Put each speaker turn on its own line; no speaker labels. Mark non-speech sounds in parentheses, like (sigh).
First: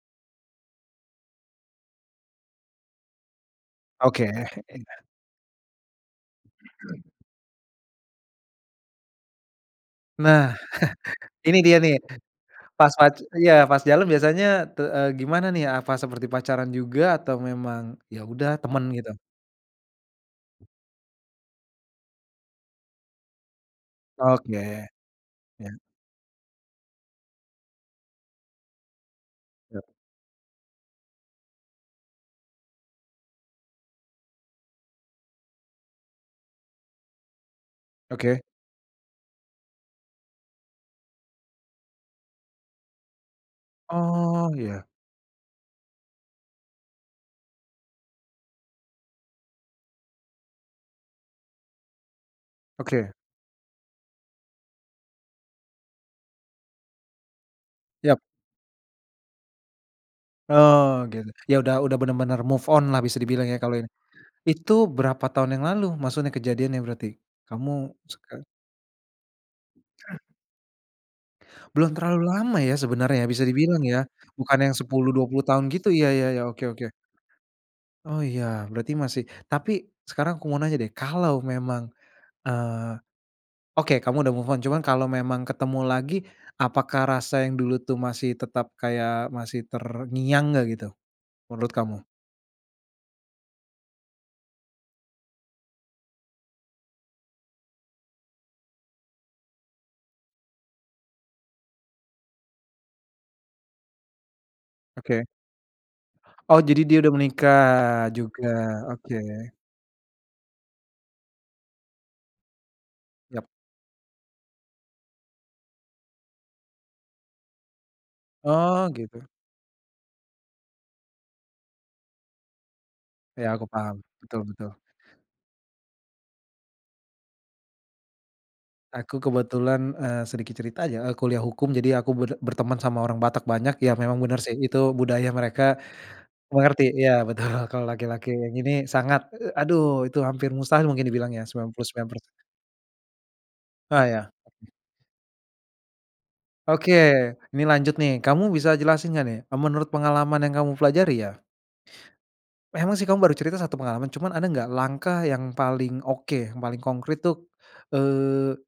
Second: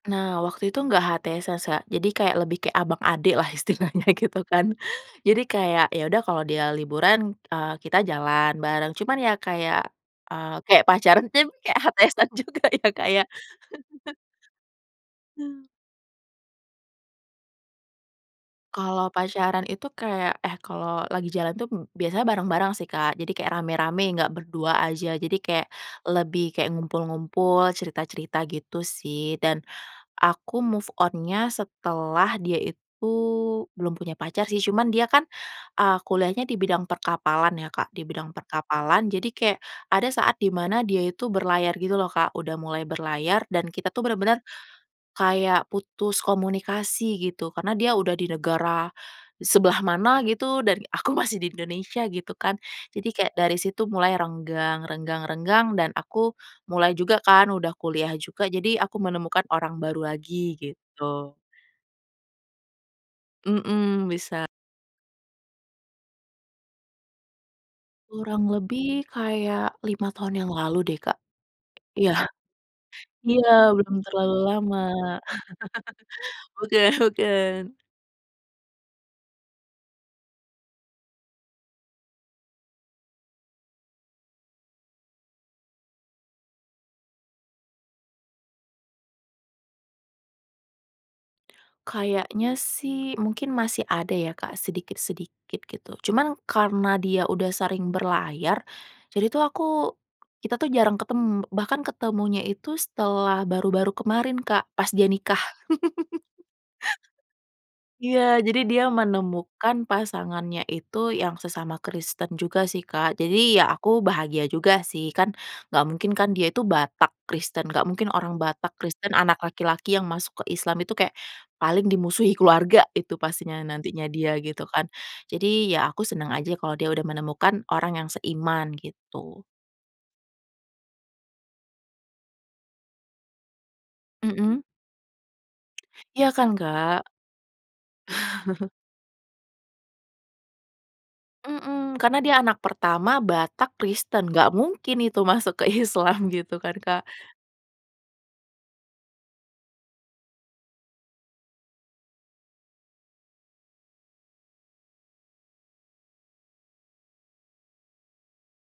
Nah waktu itu gak HTS sasa, jadi kayak lebih kayak abang adek lah istilahnya
Oke.
gitu kan jadi kayak, ya udah kalo dia liburan, eee, kita jalan bareng cuman ya kayak,
Nah,
eee, kayak pacaran tim,
(laughs) ini dia
kayak
nih,
HTS-an juga ya
pas
Kak,
pac
ya.
iya, pas jalan
(laughs)
biasanya te eee, gimana nih apa seperti pacaran juga atau memang ya udah temen
Kalo
gitu?
pacaran itu kayak eh kalo lagi jalan tuh m biasanya bareng-bareng sih, Kak. Jadi kayak rame-rame enggak berdua
Oke.
aja, jadi kayak
Ya.
lebih kayak ngumpul-ngumpul, cerita-cerita gitu sih dan
Ya.
aku move on-nya setelah dia itu belum punya pacar sih cuman dia kan, eee, kuliahnya di bidang perkapalan ya Kak, di bidang
Oke.
perkapalan jadi kayak ada saat dimana dia itu berlayar gitu loh Kak, udah mulai berlayar dan kita tuh bener-bener
Oh iya.
kayak putus komunikasi gitu, karena dia udah di negara e sebelah mana gitu dan aku masih di Indonesia gitu kan jadi
Oke.
kayak dari situ mulai renggang renggang renggang dan aku mulai juga kan, udah kuliah
Yap.
juga jadi aku menemukan orang baru lagi,
Oh gitu.
gitu.
Ya udah udah bener-bener move on lah bisa dibilang ya kalo ini.
Mmm, bisa.
Itu berapa tahun yang lalu maksudnya kejadiannya berarti, kamu suka
Kurang lebih kayak 5
Heeh.
tahun yang lalu deh Kak.
Belum
Iya.
terlalu lama ya, sebenarnya ya bisa
Iya,
dibilang
belum
ya?
terlalu
Bukan yang
lama.
10, 20 tahun gitu ya ya ya,
(laughs)
oke oke.
Bukan bukan.
Oh iya, berarti masih tapi sekarang aku mau nanya deh, kalau memang, eee, oke kamu udah move on cuman kalo memang ketemu lagi, apakah rasa yang dulu tuh masih tetap kayak, masih terngiang enggak gitu? Menurut kamu?
Kayaknya sih mungkin masih ada ya Kak, sedikit-sedikit gitu, cuman karena dia udah sering berlayar jadi tuh aku. Kita tuh jarang ketem bahkan ketemunya itu setelah baru-baru kemarin Kak, pas dia
Oke.
nikah. (laughs)
Oh jadi dia udah menikah,
Iya,
juga,
jadi dia
oke.
menemukan pasangannya itu, yang sesama Kristen juga sih, Kak.
Yap.
Jadi ya aku bahagia juga sih kan enggak mungkin kan dia itu Batak Kristen, enggak mungkin orang Batak
Oh
Kristen,
gitu.
anak laki-laki yang masuk ke Islam itu kayak paling dimusuhi keluarga itu
Ya,
pastinya
aku paham.
nantinya dia
Betul
gitu
betul.
kan, jadi ya aku senang aja kalo dia udah menemukan orang yang seiman
Aku
gitu.
kebetulan eee, sedikit cerita aja, eee, kuliah hukum jadi aku ber berteman sama orang Batak banyak, ya memang benar sih
Mmm.
itu budaya mereka,
Ya kan,
mengerti.
Kak.
Iya betul, kalau laki-laki
(laughs)
ini sangat, e e aduh itu hampir mustahil mungkin dibilang ya sembilan puluh
Mmm,
sembilan persen.
karena dia anak pertama, Batak,
Oh
Kristen,
ya,
enggak
pasti.
mungkin itu masuk ke Islam, gitu kan,
Oke,
Kak.
nih lanjut nih kamu bisa jelasin nggak nih, e menurut pengalaman yang kamu pelajari ya. Memang sih kamu baru cerita 1 pengalaman, cuman ada enggak langkah yang paling oke, yang paling konkrit tuh, eee